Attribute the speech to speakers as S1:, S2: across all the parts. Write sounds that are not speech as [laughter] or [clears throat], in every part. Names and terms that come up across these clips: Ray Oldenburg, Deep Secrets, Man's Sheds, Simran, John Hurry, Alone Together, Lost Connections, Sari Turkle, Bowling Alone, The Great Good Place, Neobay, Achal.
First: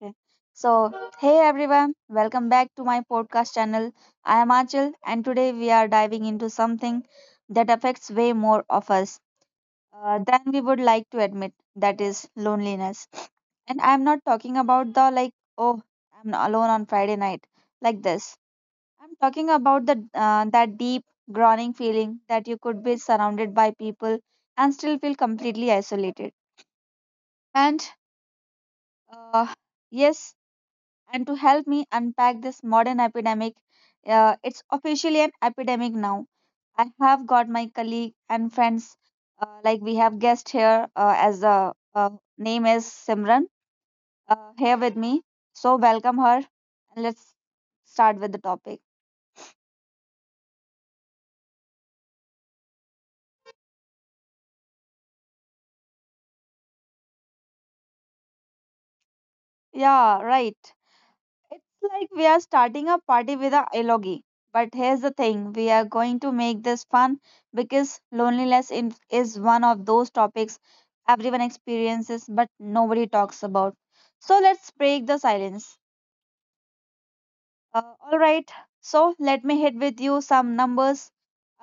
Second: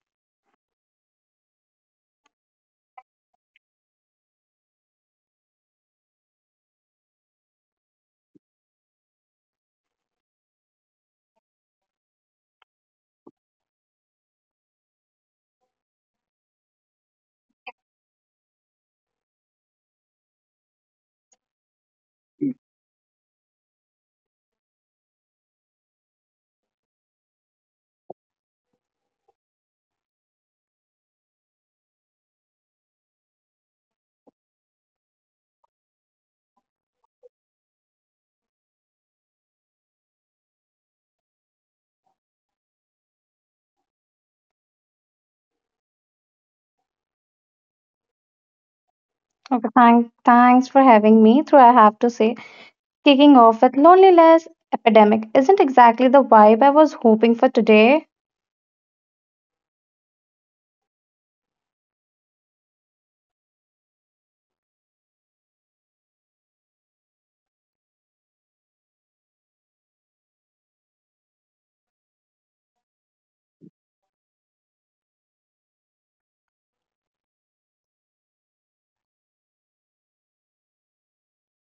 S1: Okay. So, hey everyone, welcome back to my podcast channel. I am Achal, and today we are diving into something that affects way more of us than we would like to admit that is, loneliness. And I'm not talking about the like, oh, I'm alone on Friday night, like this. I'm talking about the that deep, groaning feeling that you could be surrounded by people and still feel completely isolated. And uh, yes, And to help me unpack this modern epidemic, it's officially an epidemic now. I have got my colleague and friends, like we have guest here, as the name is Simran, here with me. So welcome her, and let's start with the topic.
S2: Okay, thanks for having me. Through, I have to say, kicking off with loneliness epidemic isn't exactly the vibe I was hoping for today.
S1: Yeah, right. It's like we are starting a party with a eulogy. But here's the thing we are going to make this fun because loneliness is one of those topics everyone experiences but nobody talks about. So let's break the silence. All right, so let me hit with you some numbers.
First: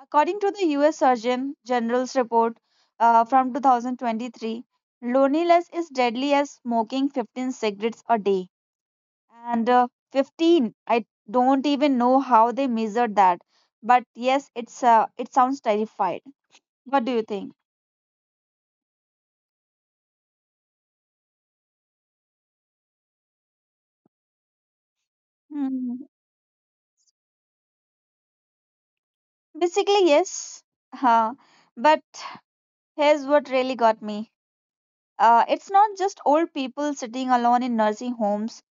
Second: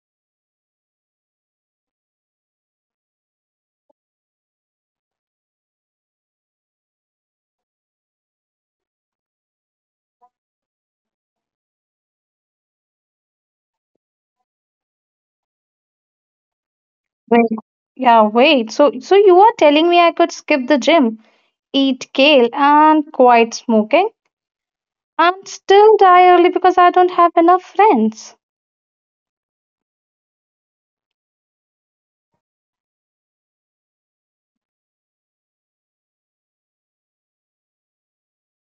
S1: According to the US Surgeon General's report from 2023, loneliness is deadly as smoking 15 cigarettes a day and 15 I don't even know how they measured that, but yes, it sounds terrified. What do you think?
S2: Wait. Yeah, wait. So you are telling me I could skip the gym, eat kale, and quit smoking, and still
S1: Hmm.
S2: die early because I don't have enough friends?
S1: Basically yes. Huh. But here's what really got me. It's not just old people sitting alone in nursing homes.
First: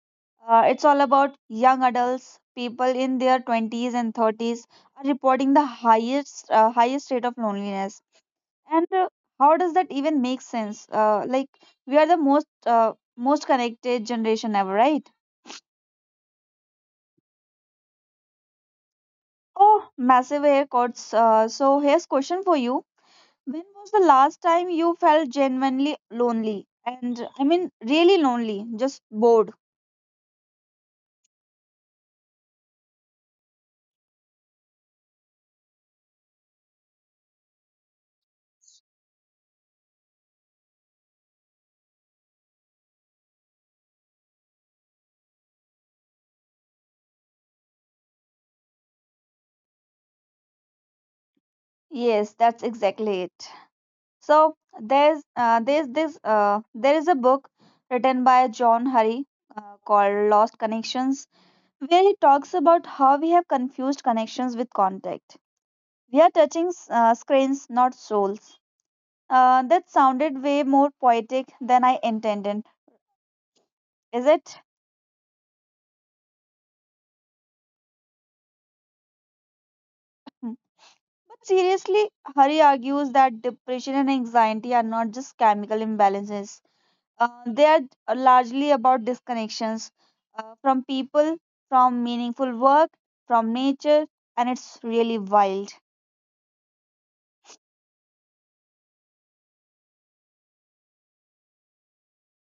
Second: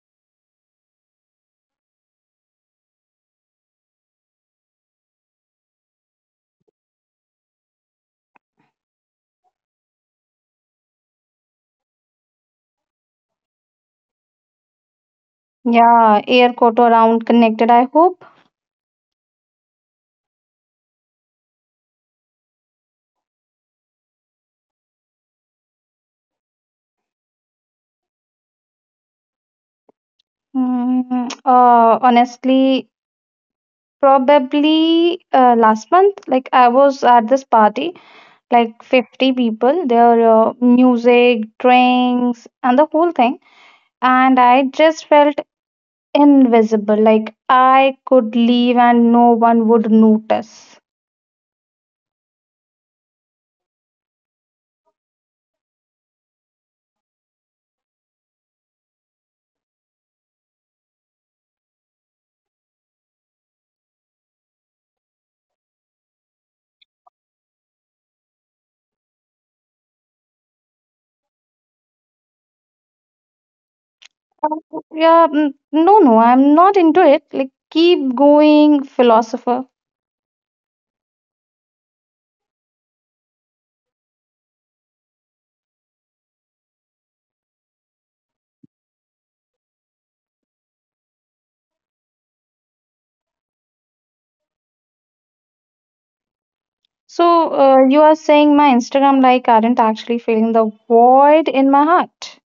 S1: It's all about young adults, people in their 20s and 30s are reporting the highest rate of loneliness. And How does that even make sense? Like we are the most connected generation ever, right?
S2: Yeah, air quote around connected, I hope.
S1: Oh, massive haircuts. So here's question for you. When was the last time you felt genuinely lonely? And I mean really lonely, just bored.
S2: Honestly, probably last month, like I was at this party like 50 people, their music, drinks, and the whole thing. And I just felt invisible, like I could leave and no one would notice.
S1: Yes, that's exactly it. So there is a book written by John Hurry called Lost Connections, where he talks about how we have confused connections with contact. We are touching screens, not souls. That sounded way more poetic than I intended, is it?
S2: Yeah, mm, no, no, I'm not into it. Like, keep going, philosopher.
S1: Hmm. But seriously, Hari argues that depression and anxiety are not just chemical imbalances, they are largely about disconnections from people, from meaningful work, from nature, and it's really wild.
S2: So you are saying my Instagram like aren't actually filling the void in my heart.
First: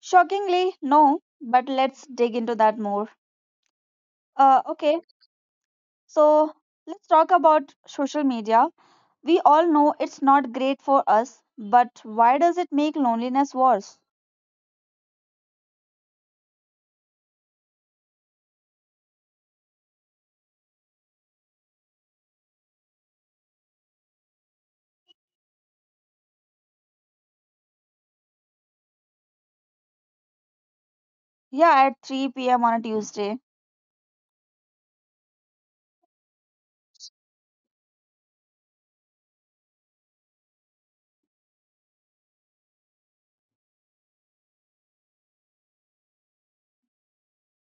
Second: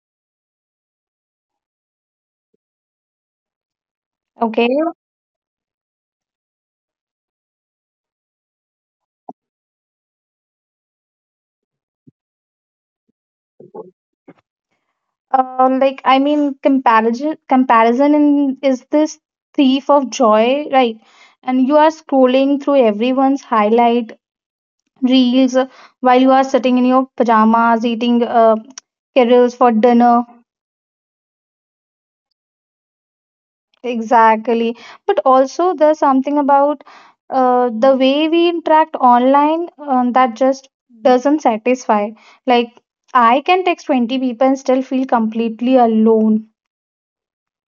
S1: Shockingly, no, but let's dig into that more. Uh,
S2: Okay.
S1: okay, so let's talk about social media. We all know it's not great for us, but why does it make loneliness worse?
S2: Like, I mean, comparison is this thief of joy, right? And you are scrolling through everyone's highlight reels, while you are sitting in your pajamas eating carols for dinner.
S1: Yeah, at 3 p.m. on a Tuesday.
S2: Exactly. But also, there's something about the way we interact online that just doesn't satisfy. Like, I can text 20 people and still feel completely alone.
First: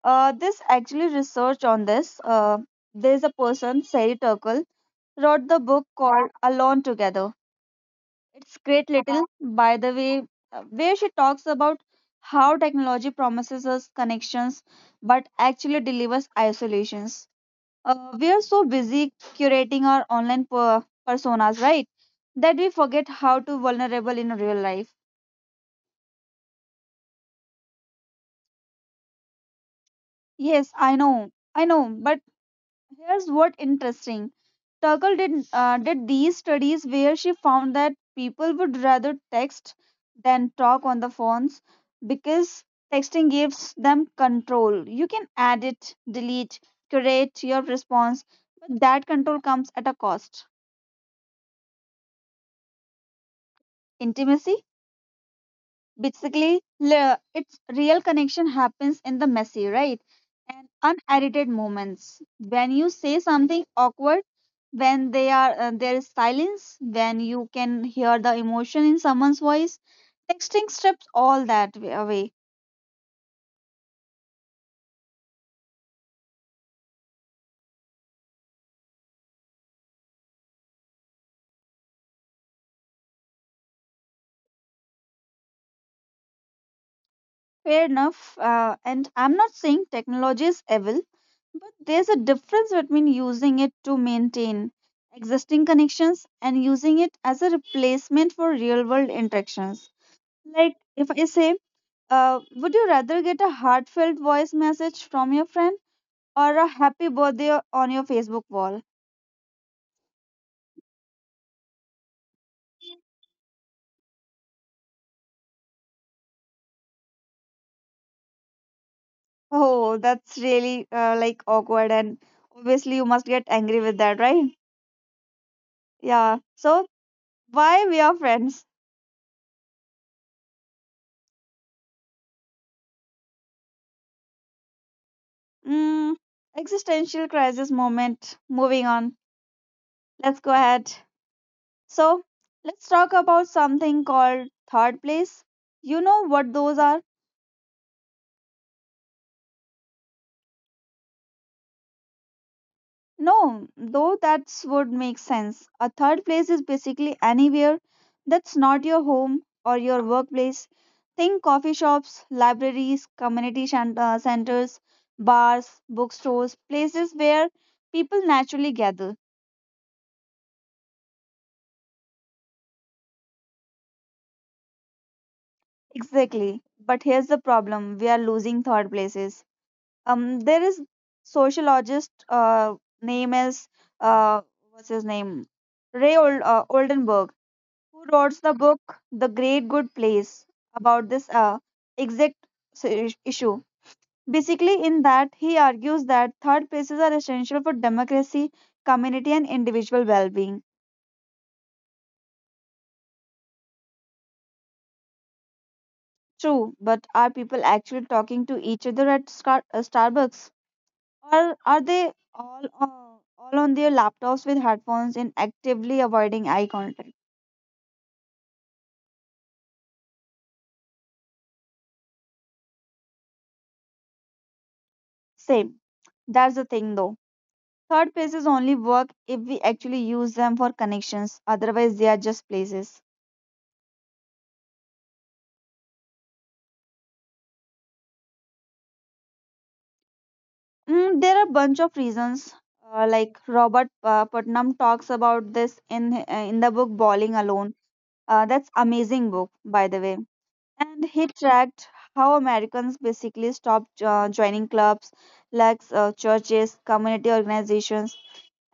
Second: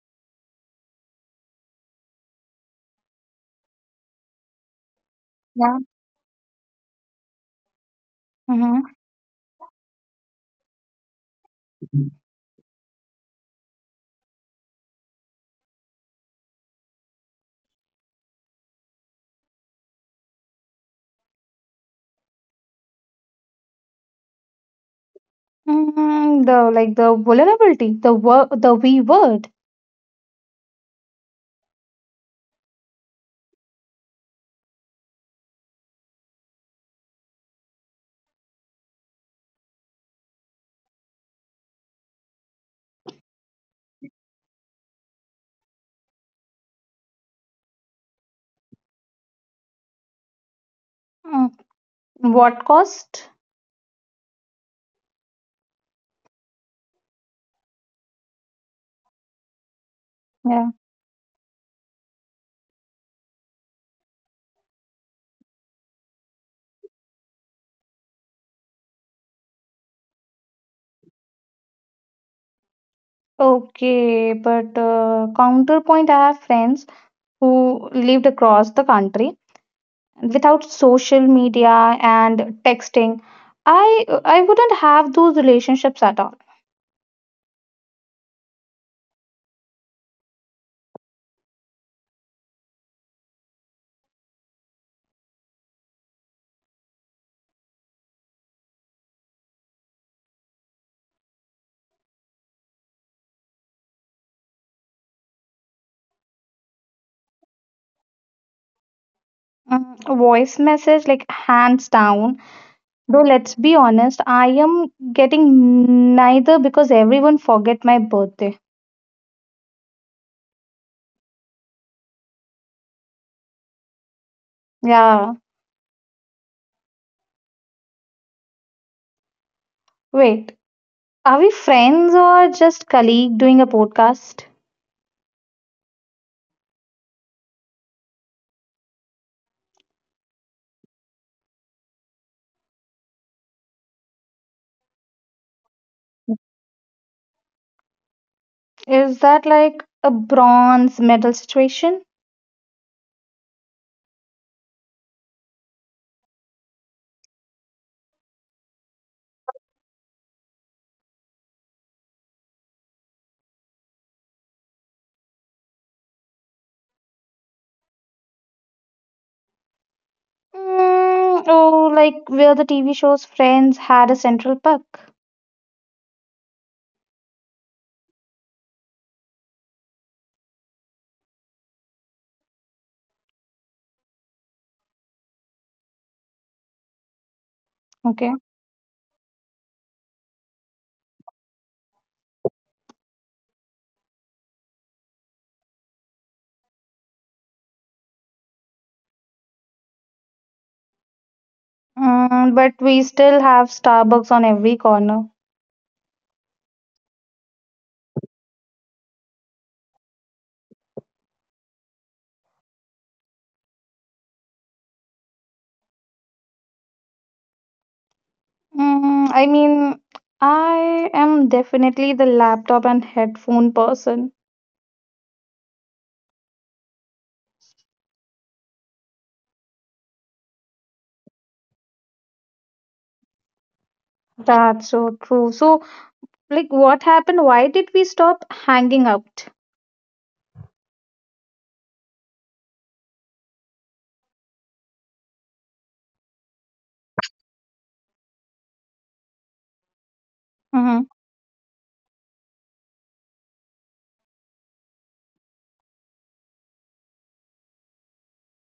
S1: This actually research on this. There's a person, Sari Turkle, wrote the
S2: Yeah.
S1: book called Alone Together. It's great little, by the way, where she talks about how technology promises us connections but actually delivers isolations. We are so busy curating our personas, right? That we forget how to vulnerable in real life.
S2: Mm, the, like, the vulnerability, the word, the V word.
S1: Yes, I know, I know. But here's what interesting. Turkle did these studies where she found that people would rather text than talk on the phones because texting gives them control. You can edit, delete, curate your response, but that control comes at a cost.
S2: Mm, what cost?
S1: Intimacy basically its real connection happens in the messy right and
S2: Yeah.
S1: unedited moments, when you say something awkward, when they are there is silence, when you can hear the emotion in someone's voice. Texting strips all that away.
S2: Okay, but counterpoint, I have friends who lived across the country without social media and texting. I wouldn't have those relationships at all.
S1: Fair enough. And I'm not saying technology is evil, but there's a difference between using it to maintain existing connections and using it as a replacement for real world interactions. Like if I say, would you rather get a heartfelt voice message from your friend or a happy birthday on your Facebook wall?
S2: Mm, voice message, like, hands down. Though let's be honest, I am getting neither because everyone forget my birthday.
S1: Oh, that's really like awkward, and obviously you must get angry with that, right?
S2: Yeah.
S1: Yeah. So why we are friends?
S2: Wait. Are we friends or just colleague doing a podcast?
S1: Mm, existential crisis moment. Moving on. Let's go ahead. So let's talk about something called third place. You know what those are?
S2: Is that like a bronze medal situation?
S1: No, though that would make sense. A third place is basically anywhere that's not your home or your workplace. Think coffee shops, libraries, community centers, bars, bookstores, places where people naturally gather.
S2: Mm, oh, like where the TV show's friends had a central park.
S1: Exactly. But here's the problem, we are losing third places. There is sociologist, name is uh, what's his name, Oldenburg, who
S2: Okay.
S1: wrote the book The Great Good Place about this exact issue. Basically, in that, he argues that third places are essential for democracy, community, and individual well being.
S2: Mm, but we still have Starbucks on every corner.
S1: True, but are people actually talking to each other at Starbucks? Or are they all, on their laptops with headphones and actively avoiding eye contact?
S2: Mm, I mean, I am definitely the laptop and headphone person.
S1: Same. That's the thing, though. Third places only work if we actually use them for connections, otherwise, they are just places.
S2: That's so true. So, like, what happened? Why did we stop hanging out?
S1: Mm, there are a bunch of reasons, like Robert Putnam talks about this in the book Balling Alone. That's amazing book, by the way. And he tracked how Americans basically stopped joining clubs, like churches, community organizations,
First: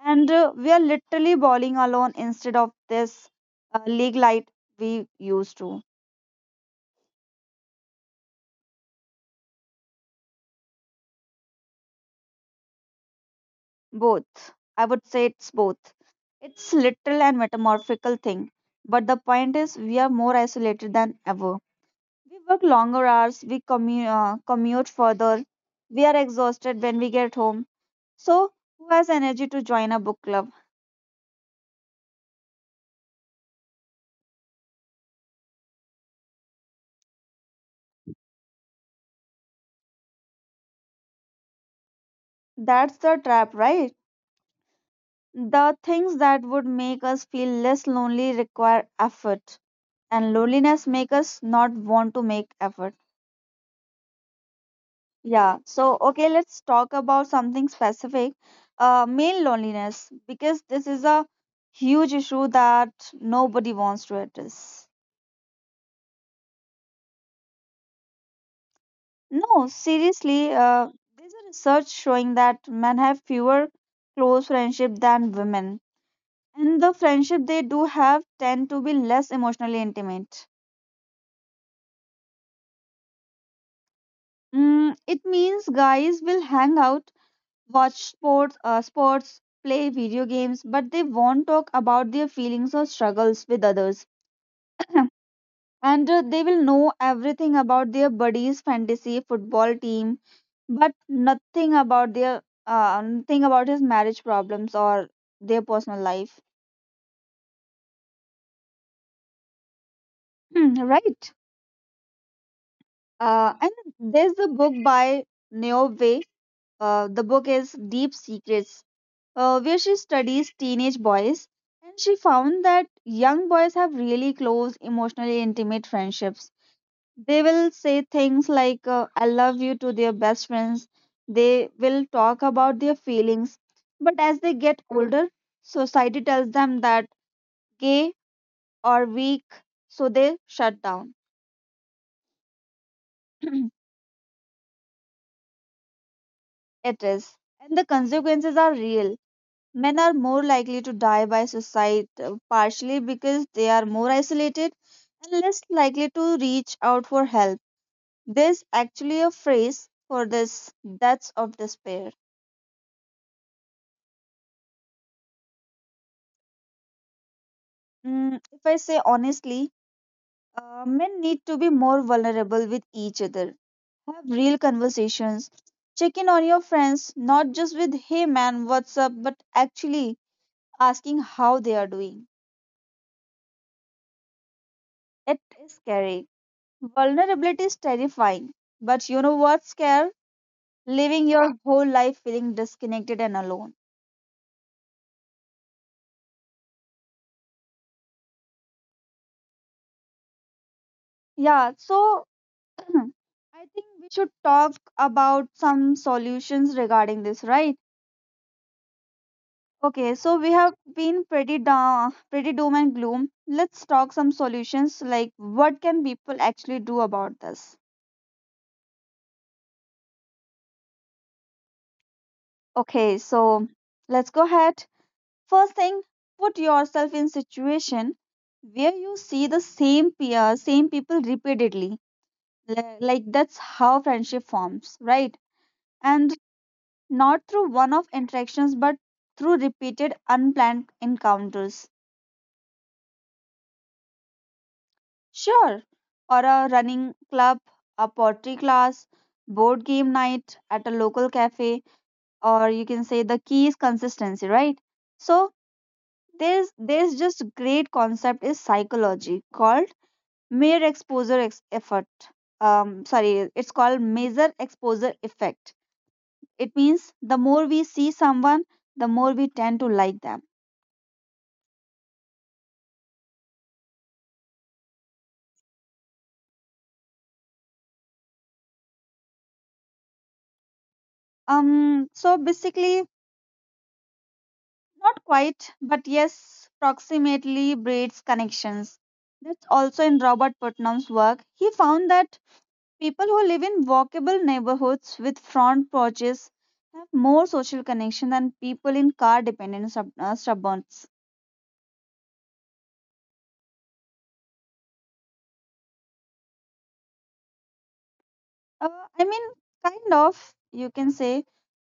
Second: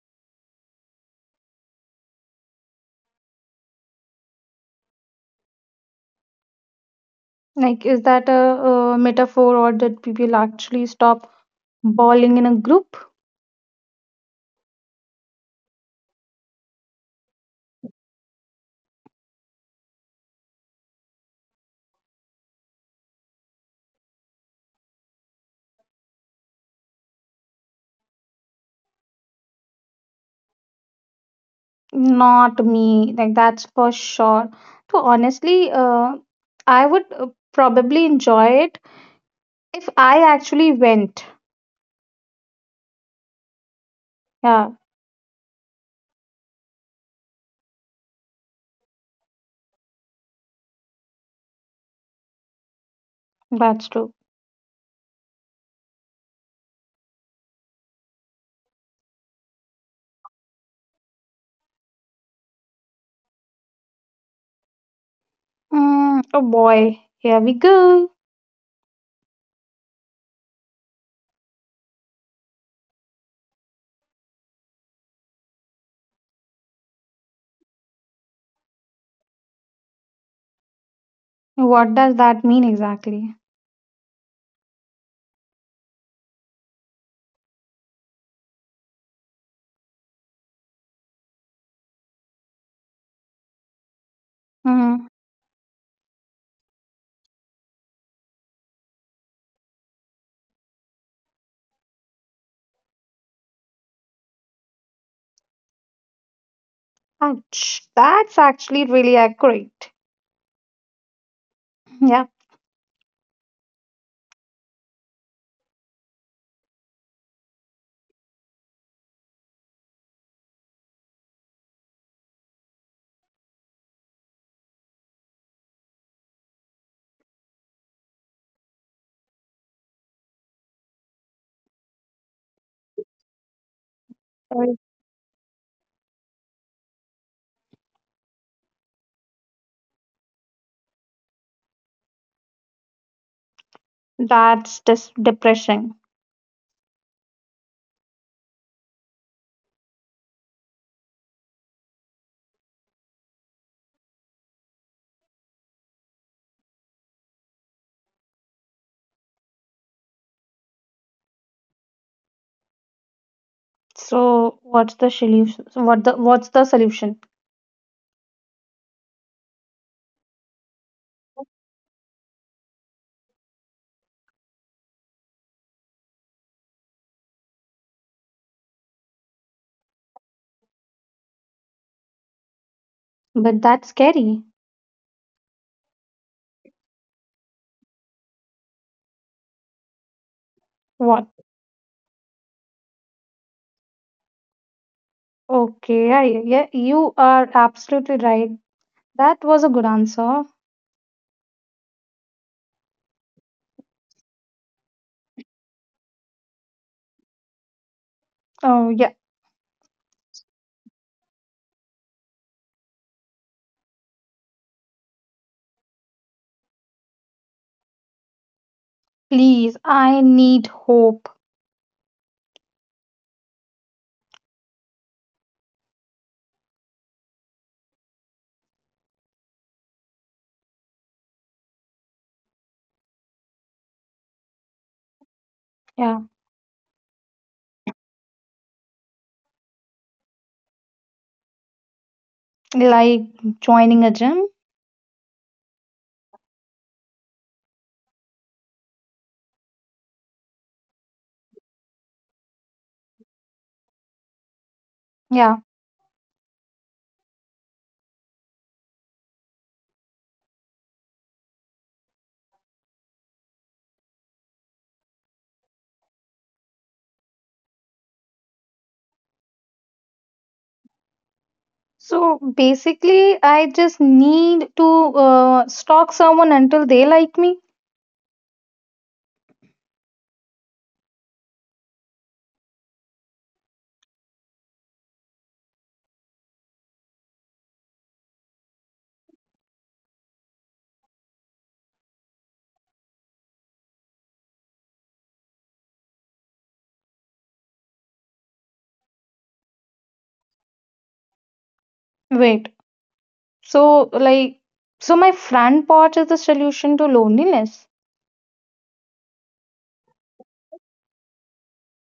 S1: and we are literally balling alone instead of this league light we used to.
S2: Like, is that a metaphor, or did people actually stop bawling in a group?
S1: Both. I would say it's both. It's literal and metamorphical thing. But the point is, we are more isolated than ever. We work longer hours, we commute further, we are exhausted when we get home. So, who has energy to join a book club?
S2: Not me. Like, that's for sure. So, honestly, I would, probably enjoy it if I actually went.
S1: That's the trap, right?
S2: Yeah,
S1: The things that would make us feel less lonely require effort, and loneliness makes us not want to make effort.
S2: that's true.
S1: Yeah, so okay, let's talk about something specific. Male loneliness, because this is a huge issue that nobody wants to address.
S2: Mm, oh boy, here we go.
S1: No, seriously, there's a research showing that men have fewer close friendships than women, and the friendship they do have tend to be less emotionally intimate.
S2: What does that mean exactly?
S1: Mm, it means guys will hang out, watch sports, play video games, but they won't talk about their feelings or struggles with others.
S2: Mm,
S1: And they will know everything about their buddies' fantasy football team, but nothing about his marriage problems or their personal life.
S2: ouch, that's actually really accurate.
S1: Hmm, right.
S2: Yeah,
S1: And there's a book by Neobay. The book is Deep Secrets, where she studies teenage boys. And she found that young boys have really close, emotionally intimate friendships. They will say things like, I love you to their best friends. They will talk about their feelings. But as they
S2: uh,
S1: get older, society tells them that gay or weak, so they shut down. [clears throat]
S2: that's just depressing.
S1: It is. And the consequences are real. Men are more likely to die by suicide, partially because they are more isolated and less likely to reach out for help. There's actually a phrase for this, deaths of despair.
S2: So what's the solution? So what the what's the solution?
S1: Mm, if I say honestly, men need to be more vulnerable with each other, have real conversations, check in on your friends, not just with, hey man, what's up, but actually asking how they are doing.
S2: But that's scary.
S1: It is scary. Vulnerability is terrifying, but you know what's scary?
S2: What?
S1: Living your whole life feeling disconnected and alone.
S2: Okay, yeah, yeah, yeah, you are absolutely right. That was a good answer.
S1: Yeah, so [clears throat] I think we should talk about some solutions regarding this, right?
S2: Oh yeah,
S1: Okay, so we have been pretty down, pretty doom and gloom. Let's talk some solutions, like what can people actually do about this?
S2: please, I need hope.
S1: Okay, so let's go ahead. First thing, put yourself in situation where you see the same peer, same people repeatedly. Like that's how friendship forms, right?
S2: Yeah,
S1: And not through one-off interactions, but through repeated unplanned encounters.
S2: like, joining a gym.
S1: Sure, or a running club, a pottery class, board game night at a local cafe, or you can say the key is consistency, right?
S2: Yeah.
S1: So there's just great concept is psychology called mere effort, sorry, it's called major exposure effect. It means the more we see someone, the more we tend to like them.
S2: So basically, I just need to stalk someone until they like me.
S1: Um so basically not quite, but yes, approximately breeds connections. That's also in Robert Putnam's work. He found that people who live in walkable neighborhoods with front porches have more social connection than people in car dependent suburbs.
S2: Wait. So, like, so my front porch is the solution to loneliness.
S1: Uh, I mean, kind of, you can say,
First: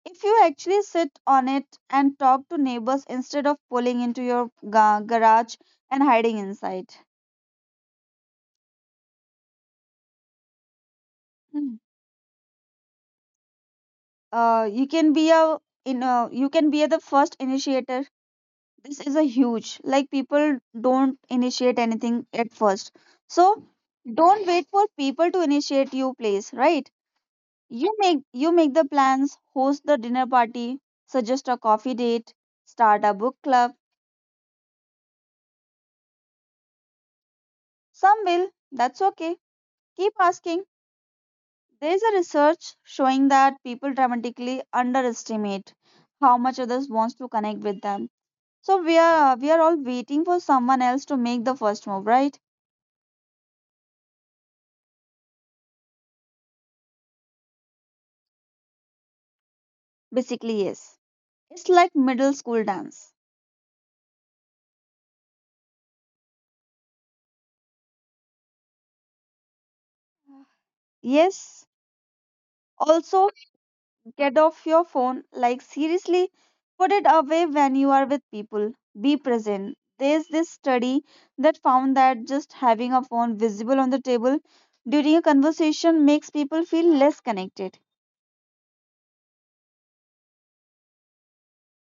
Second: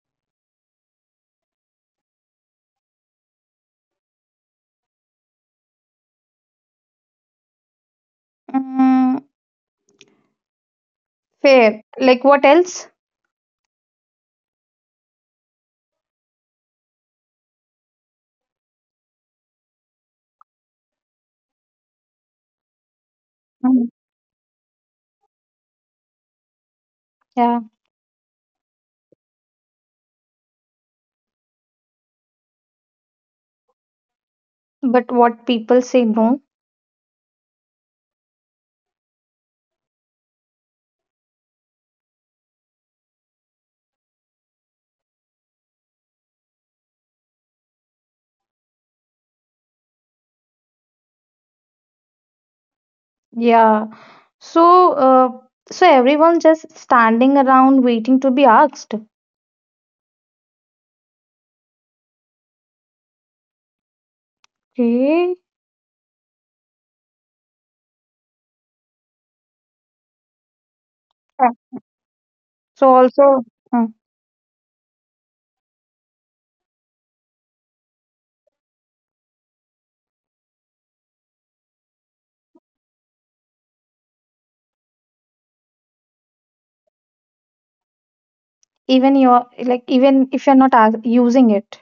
S1: if you actually sit on it and talk to neighbors instead of pulling into your garage and hiding inside.
S2: Mm,
S1: Hmm.
S2: fair. Like, what else?
S1: You can be a you can be the first initiator. This is a huge, like people don't initiate anything at first. So
S2: Mhm.
S1: don't wait for people to initiate you, please. Right?
S2: Yeah.
S1: You make the plans, host the dinner party, suggest a coffee date, start a book club.
S2: But what people say no.
S1: Some will, that's okay. Keep asking. There is a research showing that people dramatically underestimate how much others wants to connect with them. So we are all waiting for someone else to make the first move, right?
S2: Yeah. So, uh, so everyone just standing around waiting to be asked.
S1: Basically, yes. It's like middle school dance.
S2: Okay. Yeah.
S1: Yes.
S2: So
S1: Also,
S2: also, uh,
S1: get off your phone. Like, seriously, put it away when you are with people. Be present. There's this study that found that just having a phone visible on the table during a conversation makes people feel less connected.
S2: even you're like, even if you're not as using it,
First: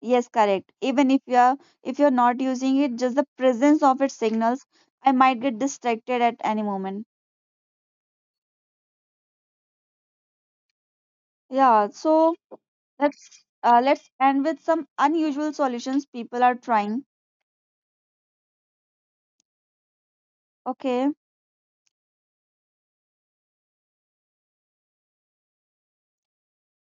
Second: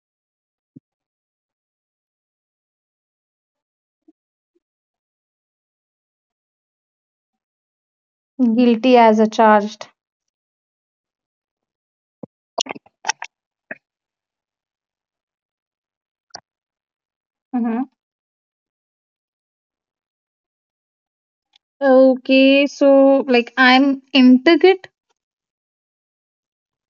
S1: Yes, correct. Even if you are if you're not using it, just the presence of it signals I might get distracted at any moment.
S2: guilty as a charged.
S1: Yeah, so let's end with some unusual solutions people are trying.
S2: Mm-hmm.
S1: Okay.
S2: Okay, so, like, I'm intrigued.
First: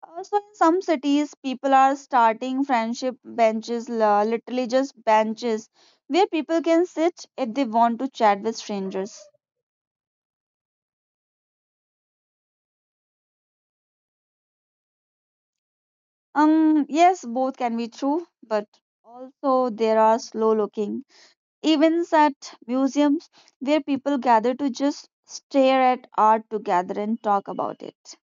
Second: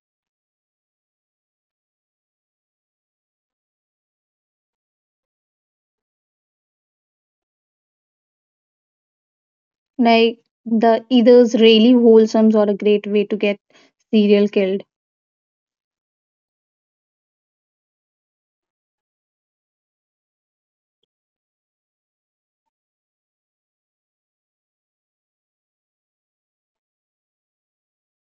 S1: So in some cities, people are starting friendship benches, literally just benches, where people can sit if they want to chat with strangers.
S2: Like, the either's really wholesome or a great way to get serial killed.
S1: Yes, both can be true, but also there are slow looking events at museums where people gather to just stare at art together and talk about it.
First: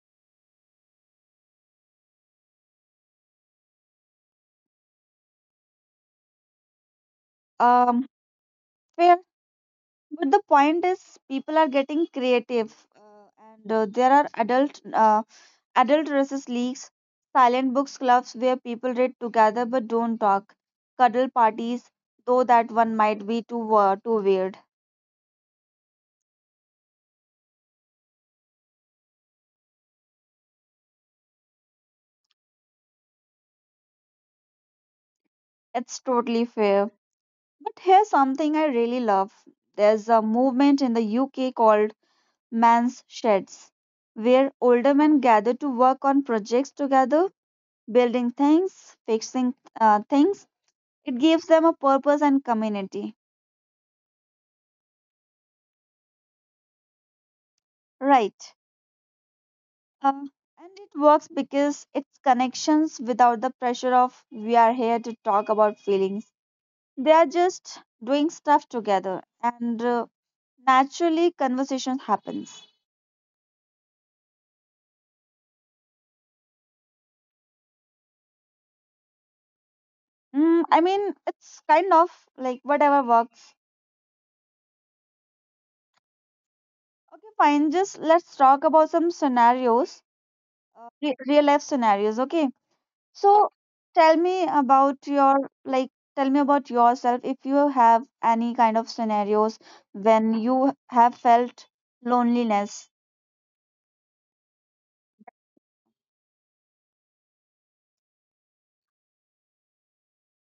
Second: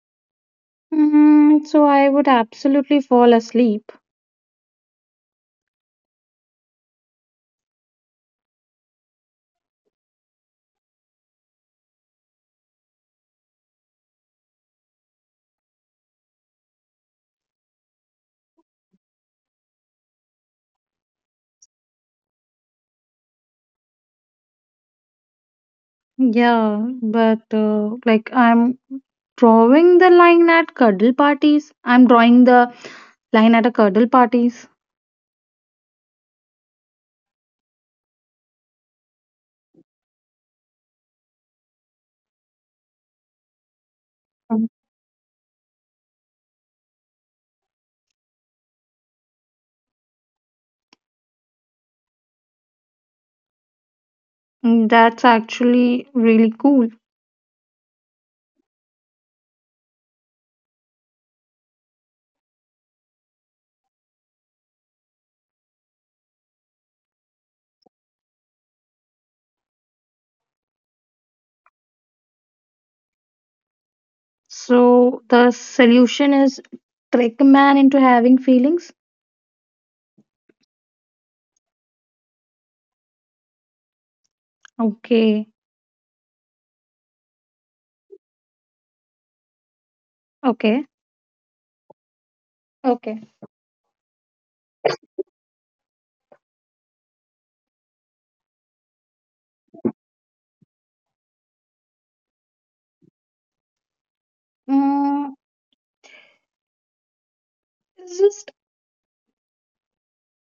S2: Mm, so I would absolutely fall asleep.
S1: Um, Fair, but the point is people are getting creative, and there are adult recess leagues, silent books clubs where people read together but don't talk, cuddle parties, though that one might be too weird.
S2: Yeah, but like, I'm drawing the line at cuddle parties. I'm drawing the line at a cuddle parties.
S1: It's totally fair. But here's something I really love. There's a movement in the UK called Man's Sheds, where
S2: Mm,
S1: older men gather to work on projects together, building things, fixing things. It gives them a purpose and community.
S2: That's actually really cool.
S1: Right. And it works because it's connections without the pressure of we are here to talk about feelings. They are just doing stuff together, and naturally conversation happens.
S2: So the solution is trick a man into having feelings.
S1: Mm, I mean, it's kind of like whatever works.
S2: Okay,
S1: Okay, fine. Just let's talk about some scenarios,
S2: okay,
S1: real life scenarios. Okay.
S2: okay.
S1: So tell me about your like tell me about yourself if you have any kind of scenarios when you have felt loneliness.
S2: Mm, it's just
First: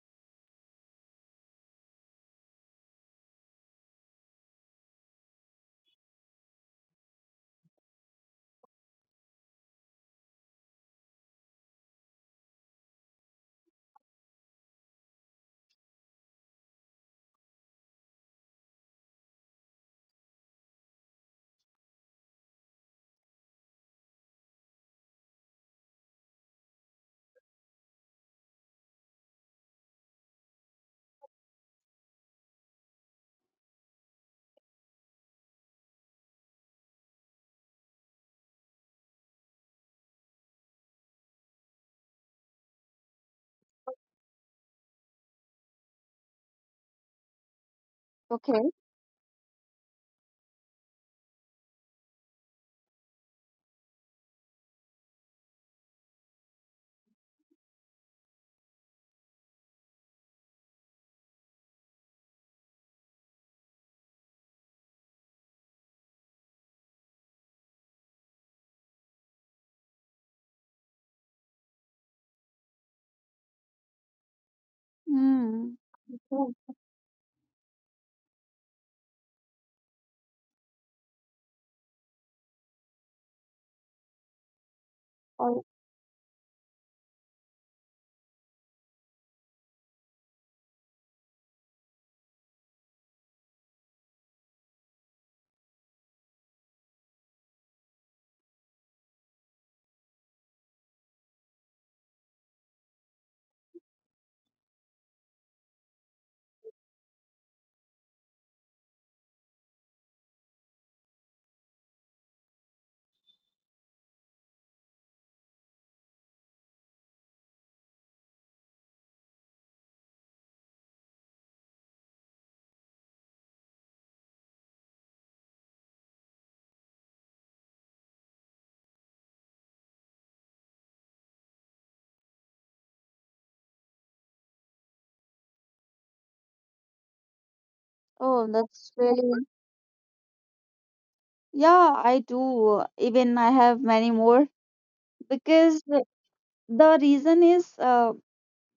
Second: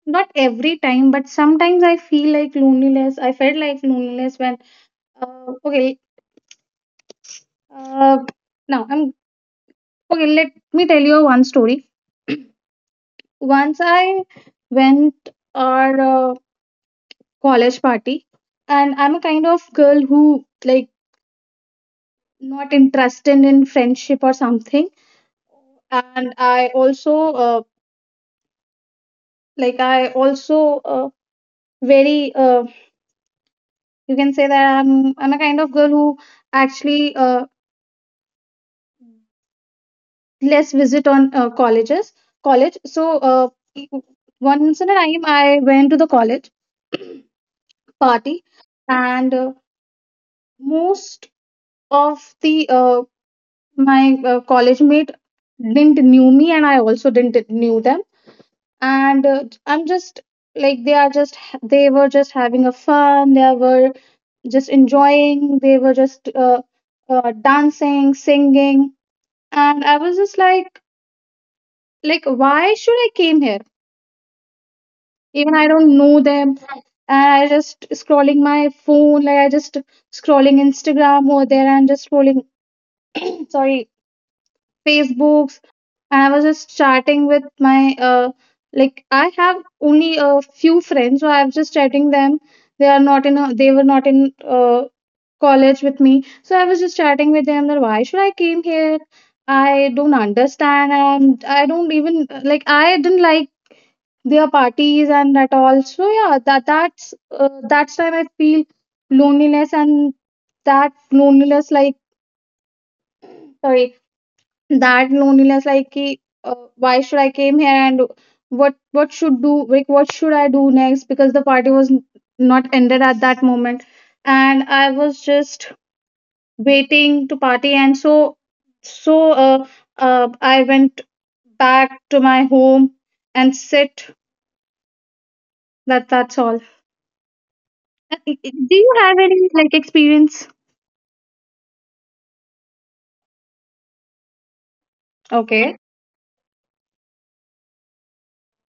S2: not every time, but sometimes I feel like loneliness. I felt like loneliness when, uh, okay Uh, now I'm okay. Let me tell you one story. [clears throat] Once I went our uh, college party, and I'm a kind of girl who like, not interested in friendship or something. And I also, uh, I also, very, you can say that I'm a kind of girl who actually, less visit on colleges college, so once in a time I went to the college [coughs] [clears throat] party.
S1: Okay.
S2: And most of the my college mate didn't knew me and I also didn't knew them. And I'm just like, they are just, they were just having a fun, they were just enjoying, they were just dancing, singing. And I was just like, why should I came here, even I
S1: Hmm.
S2: don't know them.
S1: Oh,
S2: And I just scrolling my phone, like, I just scrolling Instagram over there and just scrolling, sorry, Facebook.
S1: oh,
S2: And I was just chatting with my, like, I have only a few friends, so I was just chatting them. They were not in college with me, so I was just chatting with them that why should I came here? I don't understand, and I don't even like, I didn't like their parties and that all. So yeah, that's time I feel loneliness. And that loneliness like, sorry, that loneliness like, ki, why should I came here, and what should do, like, what should I do next, because the party was not ended at that moment. And I was just waiting to party, and so I went back to my home and sit. That that's all.
S1: oh,
S2: Do you
S1: that's
S2: have
S1: really
S2: any like experience?
S1: yeah, I do. Even I have many more
S2: Okay.
S1: because the reason is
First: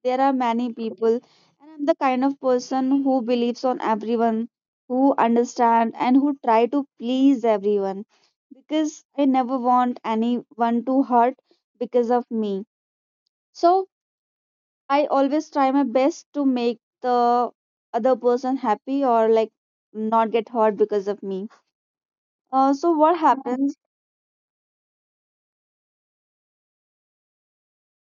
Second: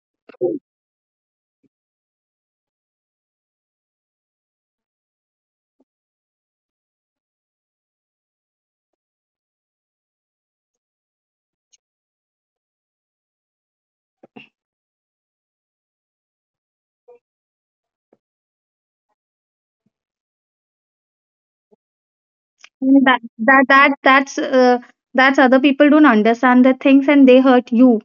S1: there are many people, and I'm the kind of person who believes on everyone, who understand and who try to please everyone because I never want anyone to hurt because of me. So I always try my best to make the other person happy or like not get hurt because of me. So
S2: Mm,
S1: what Mhm.
S2: that that
S1: happens?
S2: that that's other people don't understand the things and they hurt you.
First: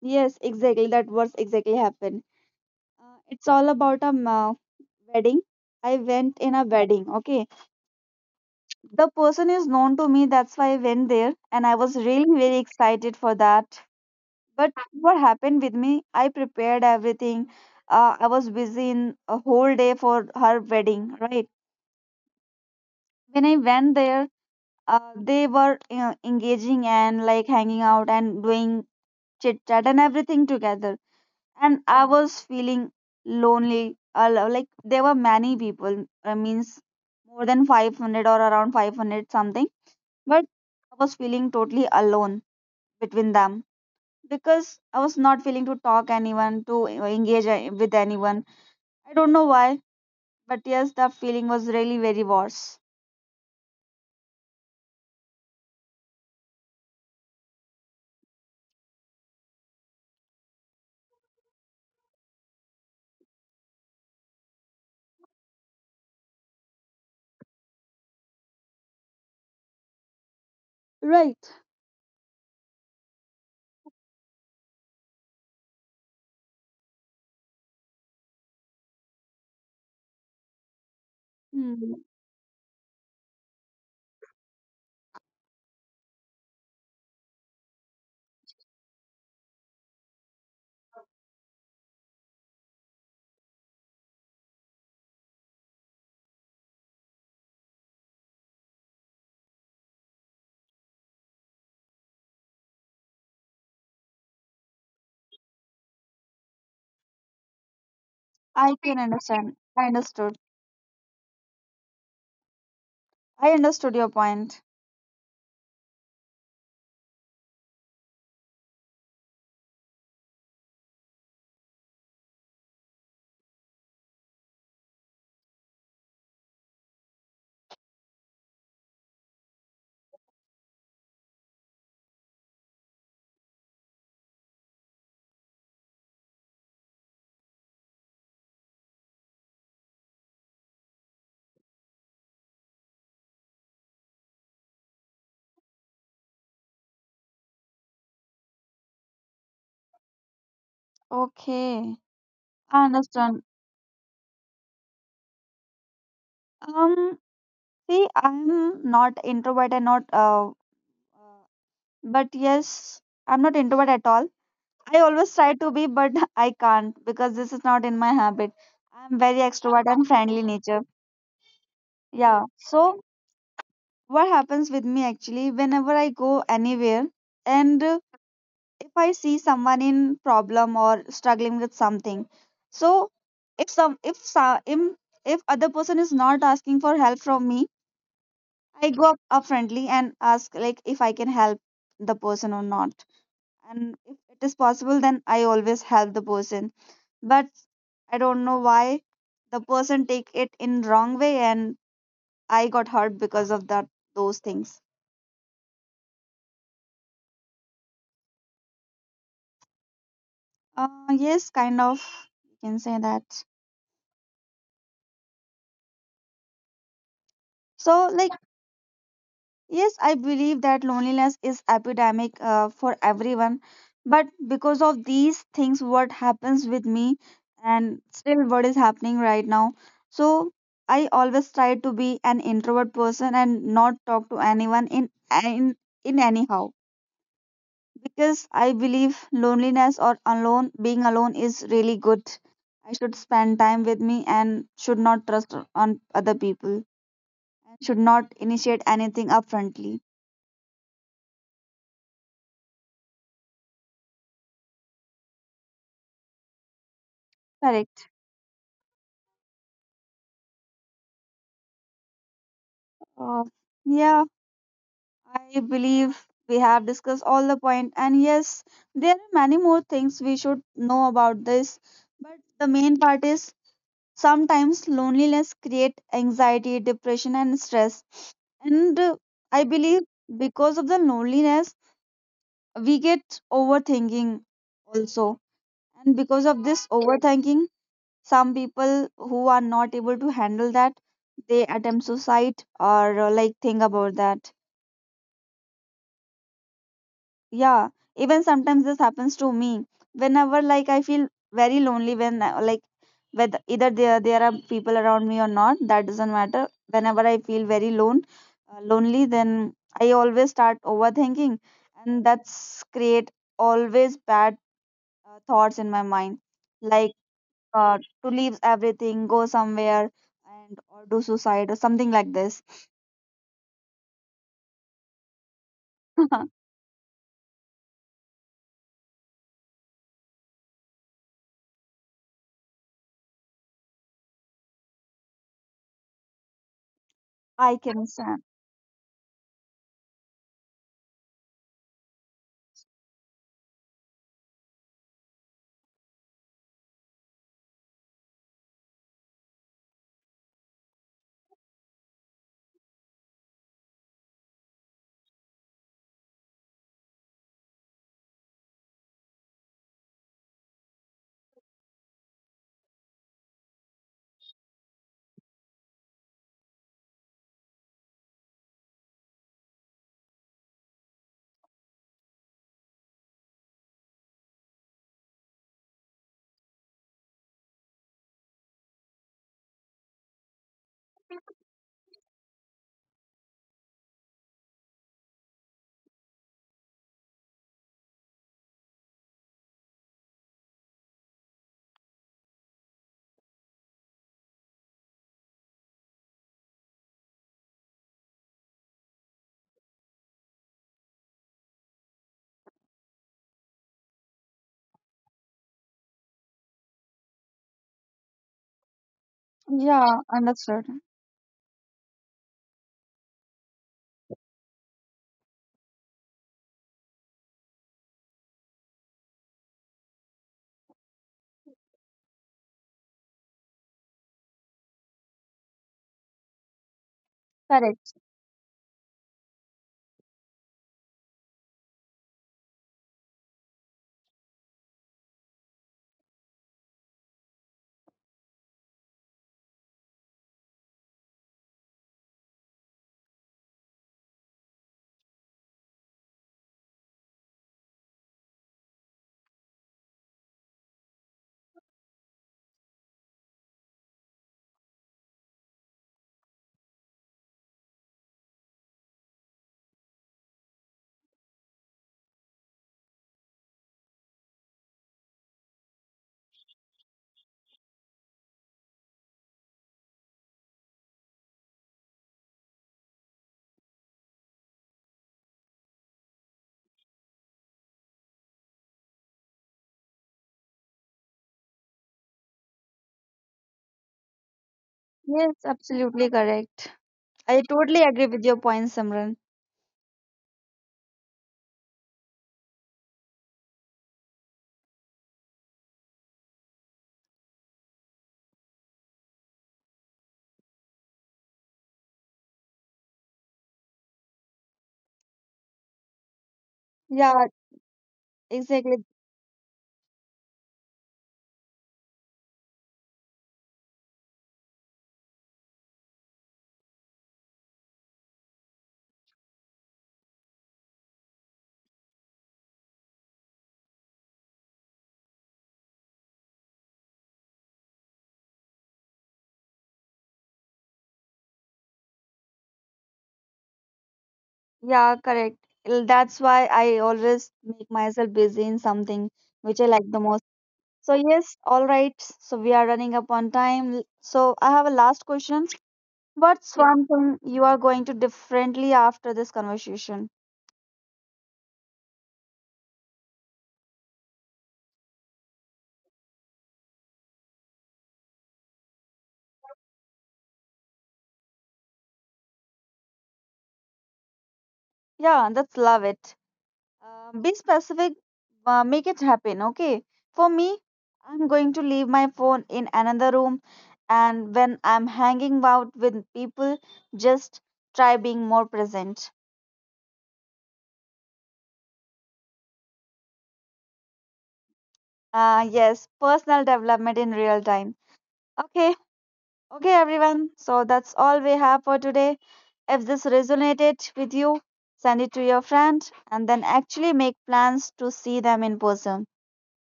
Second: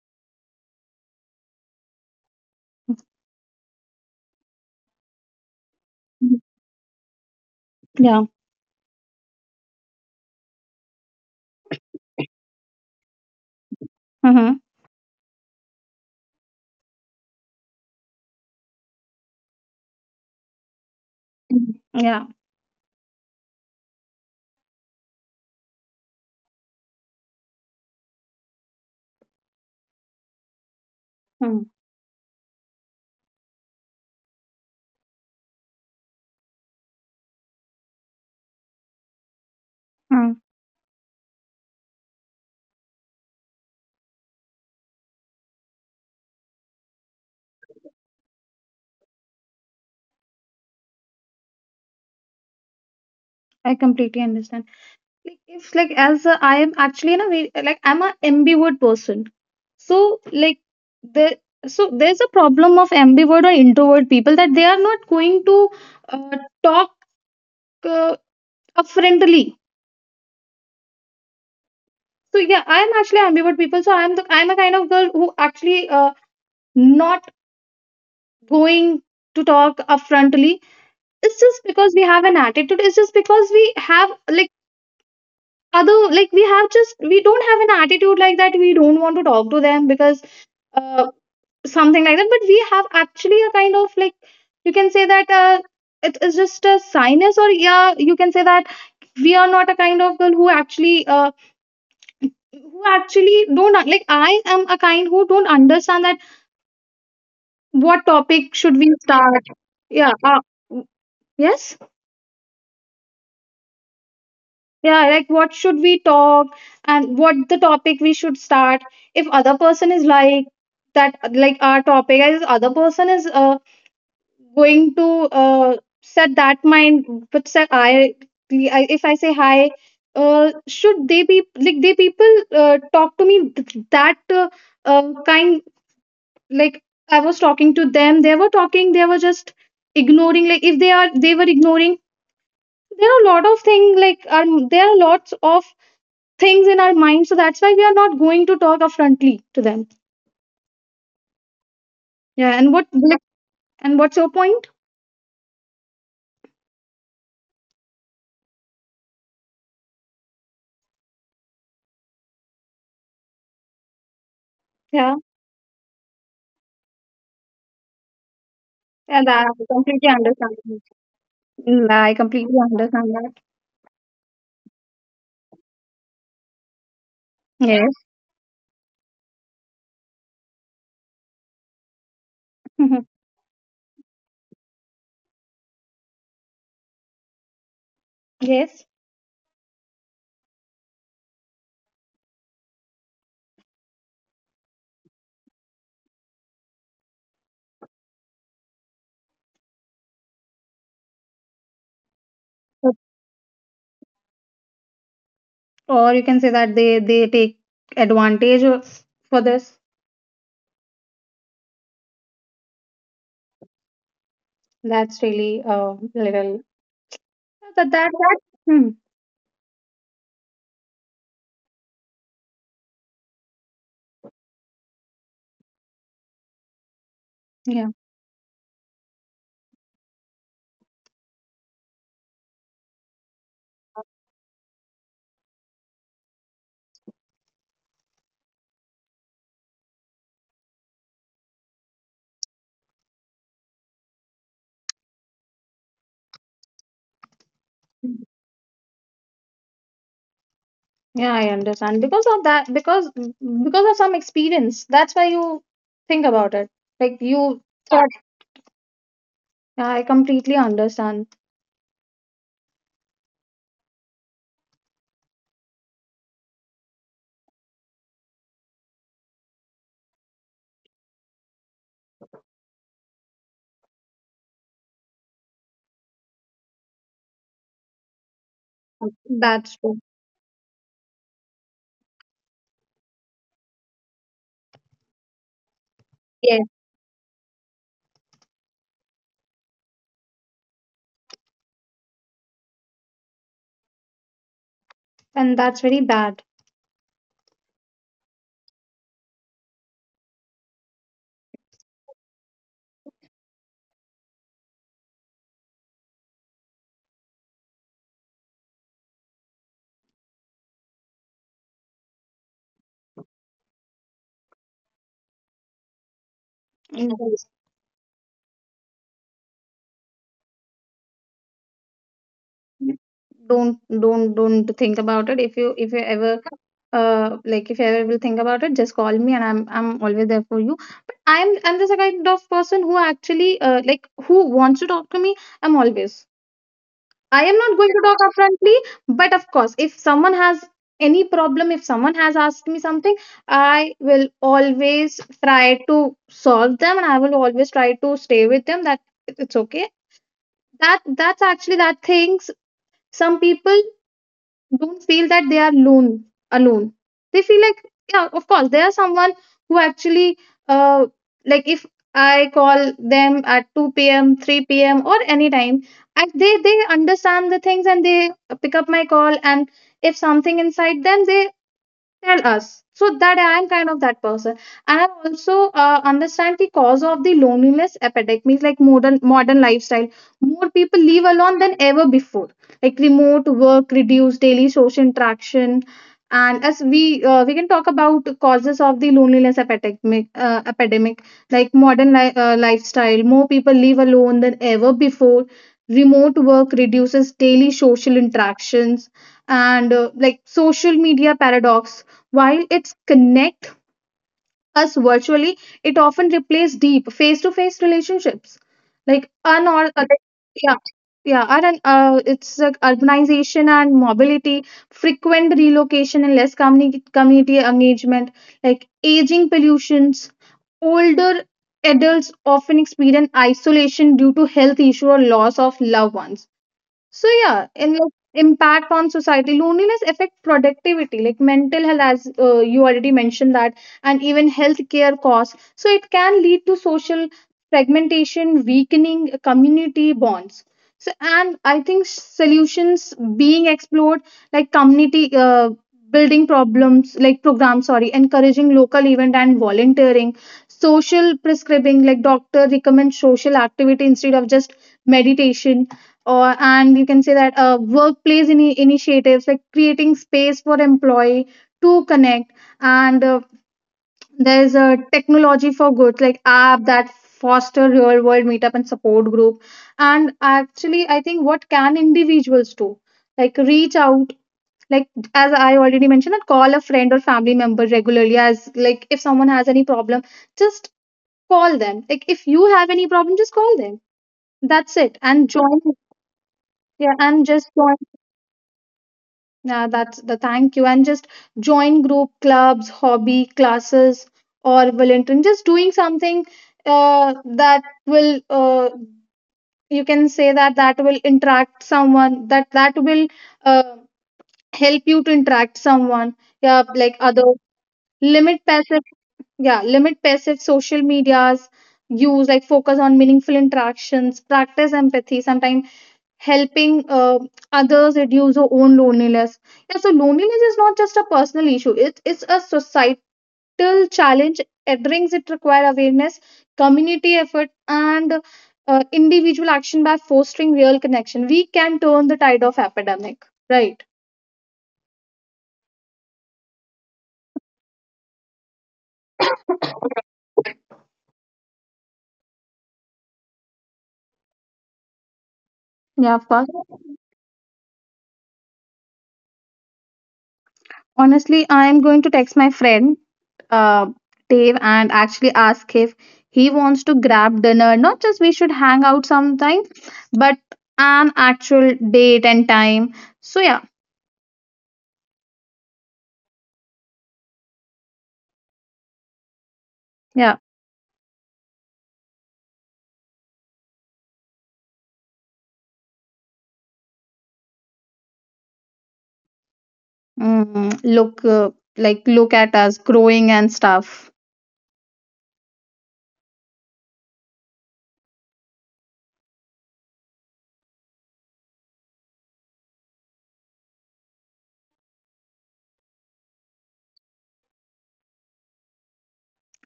S1: Yes, exactly. That was exactly happened. It's all about a wedding. I went in a wedding. Okay.
S2: Yeah.
S1: The person is known to me, that's why I went there, and I was really very excited for that. But what happened with me? I prepared everything. I was busy in a whole day for her wedding, right?
S2: Mm-hmm. Yeah.
S1: When I went there, they were engaging and like hanging out and doing chit chat and everything together.
S2: Mm.
S1: And I was feeling lonely. Like there were many people, means more than 500 or around 500 something.
S2: Mm.
S1: But I was feeling totally alone between them because I was not feeling to talk anyone, to engage with anyone. I don't know why, but yes, the feeling was really very worse.
S2: I completely understand. Like, if like, as a, I am actually in a way, like, I'm a ambivert person. So, like, the so there's a problem of ambivert or introvert people that they are not going to uh, talk uh, friendly.
S1: Right.
S2: So yeah, I am actually ambivert people. So I'm a kind of girl who actually not going to talk upfrontly. It's just
S1: Hmm.
S2: because we have an attitude. It's just because we have, like, although like, we have just, we don't have an attitude like that, we don't want to talk to them because uh, something like that, but we have actually a kind of, like, you can say that it is just a sinus, or yeah, you can say that we are not a kind of girl who actually don't, like, I am a kind who don't understand that what topic
S1: I
S2: should we
S1: can
S2: start.
S1: understand. I
S2: Yeah,
S1: understood.
S2: yes.
S1: I understood your point.
S2: Yeah, like, what should we talk and what the topic we should start? If other person is like, that, like, our topic is other person is going to uh, set that mind. But set i I- if I say hi, should they be like, they people talk to me, that uh, kind, like, I was talking to them, they were talking, they were just ignoring, like, if they are, they were ignoring. There are a lot of things, like, there are lots of things in our mind, so that's why we are not going to talk upfrontly to them.
S1: Okay.
S2: Yeah, and
S1: I
S2: what,
S1: understand.
S2: and what's your point?
S1: Um, See, I'm not introvert and not, uh, but yes, I'm not introvert at all. I
S2: Yeah,
S1: always try to be, but [laughs] I can't because this is not in my habit. I'm
S2: yeah,
S1: very
S2: that I
S1: extrovert and
S2: completely
S1: friendly
S2: understand.
S1: nature.
S2: Mm, I
S1: Yeah.
S2: completely
S1: So
S2: understand that.
S1: what happens with me actually, whenever I go anywhere and
S2: Yes.
S1: if I see someone in problem or struggling with something,
S2: Mhm.
S1: so if some if so- im- if other person is not asking for help from me,
S2: Yes.
S1: I go up friendly and ask like if I can help the person or not, and if it is possible then I always help the person. But I don't know why the person take it in wrong way and I got
S2: But,
S1: hurt because of that, those things.
S2: or you can say that they take advantage of, for this.
S1: uh yes, kind of, you can say that,
S2: That's really a little. that
S1: so
S2: that,
S1: like
S2: that hmm,
S1: yes, I believe that loneliness is epidemic for everyone, but because of these things, what happens with me
S2: yeah,
S1: and still what is happening right now. So I always try to be an introvert person and not talk to anyone in in anyhow because I believe loneliness or alone being alone is really good. I should spend time with me and should not trust on other people and should not initiate anything upfrontly.
S2: yeah, I understand, because of that, because of some experience, that's why you think about it, like you
S1: Correct.
S2: thought. Yeah, I completely understand.
S1: Uh, yeah, I believe we have discussed all the point, and yes, there are many more things we should know about this. But the main part is sometimes loneliness create anxiety, depression, and stress. And I
S2: That's
S1: believe
S2: true.
S1: because of the loneliness, we get overthinking also. And because of
S2: Yes,
S1: this overthinking, some people who are not able to handle that, they attempt suicide or like think about that.
S2: and that's very bad.
S1: Yeah, even sometimes this happens to me whenever like I feel very lonely when like whether either there are people around me or not, that doesn't matter. Whenever I feel very lonely, then I always start overthinking, and that's create always bad thoughts in my mind, like
S2: Mm, yes.
S1: uh, to leave everything, go somewhere and or do suicide or something like this.
S2: Don't think about it. If you, if you ever,
S1: [laughs]
S2: like, if you ever will think about it, just call me, and I'm always there for you. But I'm just a kind of person who actually, like, who wants to talk to me. I'm always. I am
S1: I
S2: not going
S1: can
S2: to talk up
S1: understand.
S2: frankly, but of course, if someone has any problem, if someone has asked me something, I will always try to solve them, and I will always try to stay with them. That, it's okay. That that's actually that things. Some people don't feel that they are lone, alone, they feel like, yeah, of course there are someone who actually, uh like, if I call them at 2 p.m, 3 p.m, or any time, they understand the things, and they pick up my call. And if something inside them, they tell us. So that I am kind of that person. And I also understand the cause of the loneliness epidemic, means, like, modern, modern lifestyle, more people live alone than ever before, like, remote work reduced daily social interaction. And as we, we can talk about causes of the loneliness epidemic, like, modern, lifestyle, more people live alone than ever before, remote work reduces daily social interactions. And like, social media paradox, while it's connect us virtually, it often replaces deep face-to-face relationships. Like, unor
S1: Yeah,
S2: like, yeah.
S1: understood.
S2: Yeah, it's like urbanization and mobility, frequent relocation and less community engagement, like, aging pollutions. Older adults often experience isolation due to health issue or loss of loved ones. So yeah, in
S1: Correct.
S2: like impact on society, loneliness affect productivity, like mental health, as, you already mentioned that, and even healthcare costs. So it can lead to social fragmentation, weakening community bonds. So, and I think solutions being explored, like community, building problems, like, programs, sorry, encouraging local event and volunteering, social prescribing, like, doctor recommend social activity instead of just meditation. Or, and you can say that, workplace initiatives, like creating space for employee to connect. And there's a technology for good, like, app that foster real world meetup and support group. And actually, I think, what can individuals do? Like, reach out, like, as I already mentioned, that call a friend or family member regularly, as, like, if someone has any problem, just call them, like, if you have any problem, just call them. That's it. And
S1: Yes,
S2: join.
S1: absolutely correct.
S2: Yeah, and
S1: I
S2: just,
S1: totally agree with your point, Samran.
S2: yeah, that's the thank you. And just join group, clubs, hobby, classes, or volunteering. Just doing something, that will, you can say that that will interact someone, that that will uh, help you to interact someone. Yeah, like other,
S1: Yeah,
S2: limit
S1: exactly.
S2: passive, yeah, limit passive social medias use, like focus on meaningful interactions, practice empathy. Sometimes helping others reduce your own loneliness. Yeah, so loneliness is not just a personal issue; it is a societal challenge. It brings, it require awareness, community effort, and individual action. By fostering real connection, we can turn the tide of epidemic, right?
S1: Yeah, correct. That's why I always make myself busy in something which I like the most. So, yes, all right. So, we are running up on time. So, I have a last question.
S2: Yeah, of course.
S1: What's one thing you are going to differently after this conversation?
S2: Honestly, I am going to text my friend, uh, Dave, and actually ask if he wants to grab dinner. Not just we should hang out sometime, but an actual date and time. So yeah,
S1: Yeah, that's love it. Be specific, make it happen, okay? For
S2: yeah.
S1: me, I'm going to leave my phone in another room, and when I'm hanging out with people, just try being more present.
S2: Mm, look, like, look at us growing and stuff.
S1: Yes, personal development in real time. Okay, okay, everyone. So that's all we have for today. If this resonated with you, send it to your friend and then actually make plans to see them in person.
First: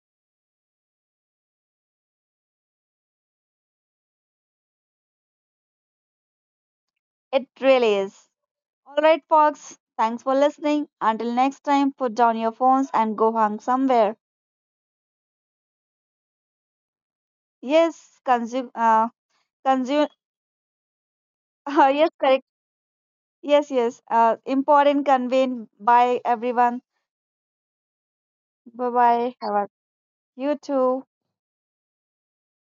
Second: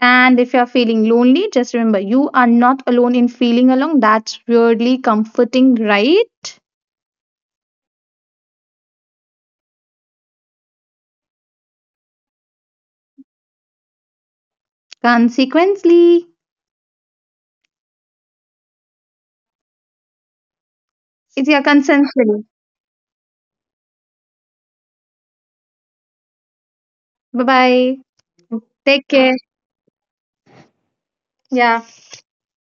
S2: And if you're feeling lonely, just remember, you are not alone in feeling alone. That's weirdly comforting, right?
S1: It really is. All right, folks, thanks for listening. Until next time, put down your phones and go hang somewhere.
S2: Consequently,
S1: Yes, consume,
S2: it's your
S1: [laughs] yes, correct.
S2: consensually.
S1: Yes, yes, important conveyed by everyone.
S2: Bye bye.
S1: Bye
S2: Take
S1: bye.
S2: care.
S1: Have a you too.
S2: Yeah.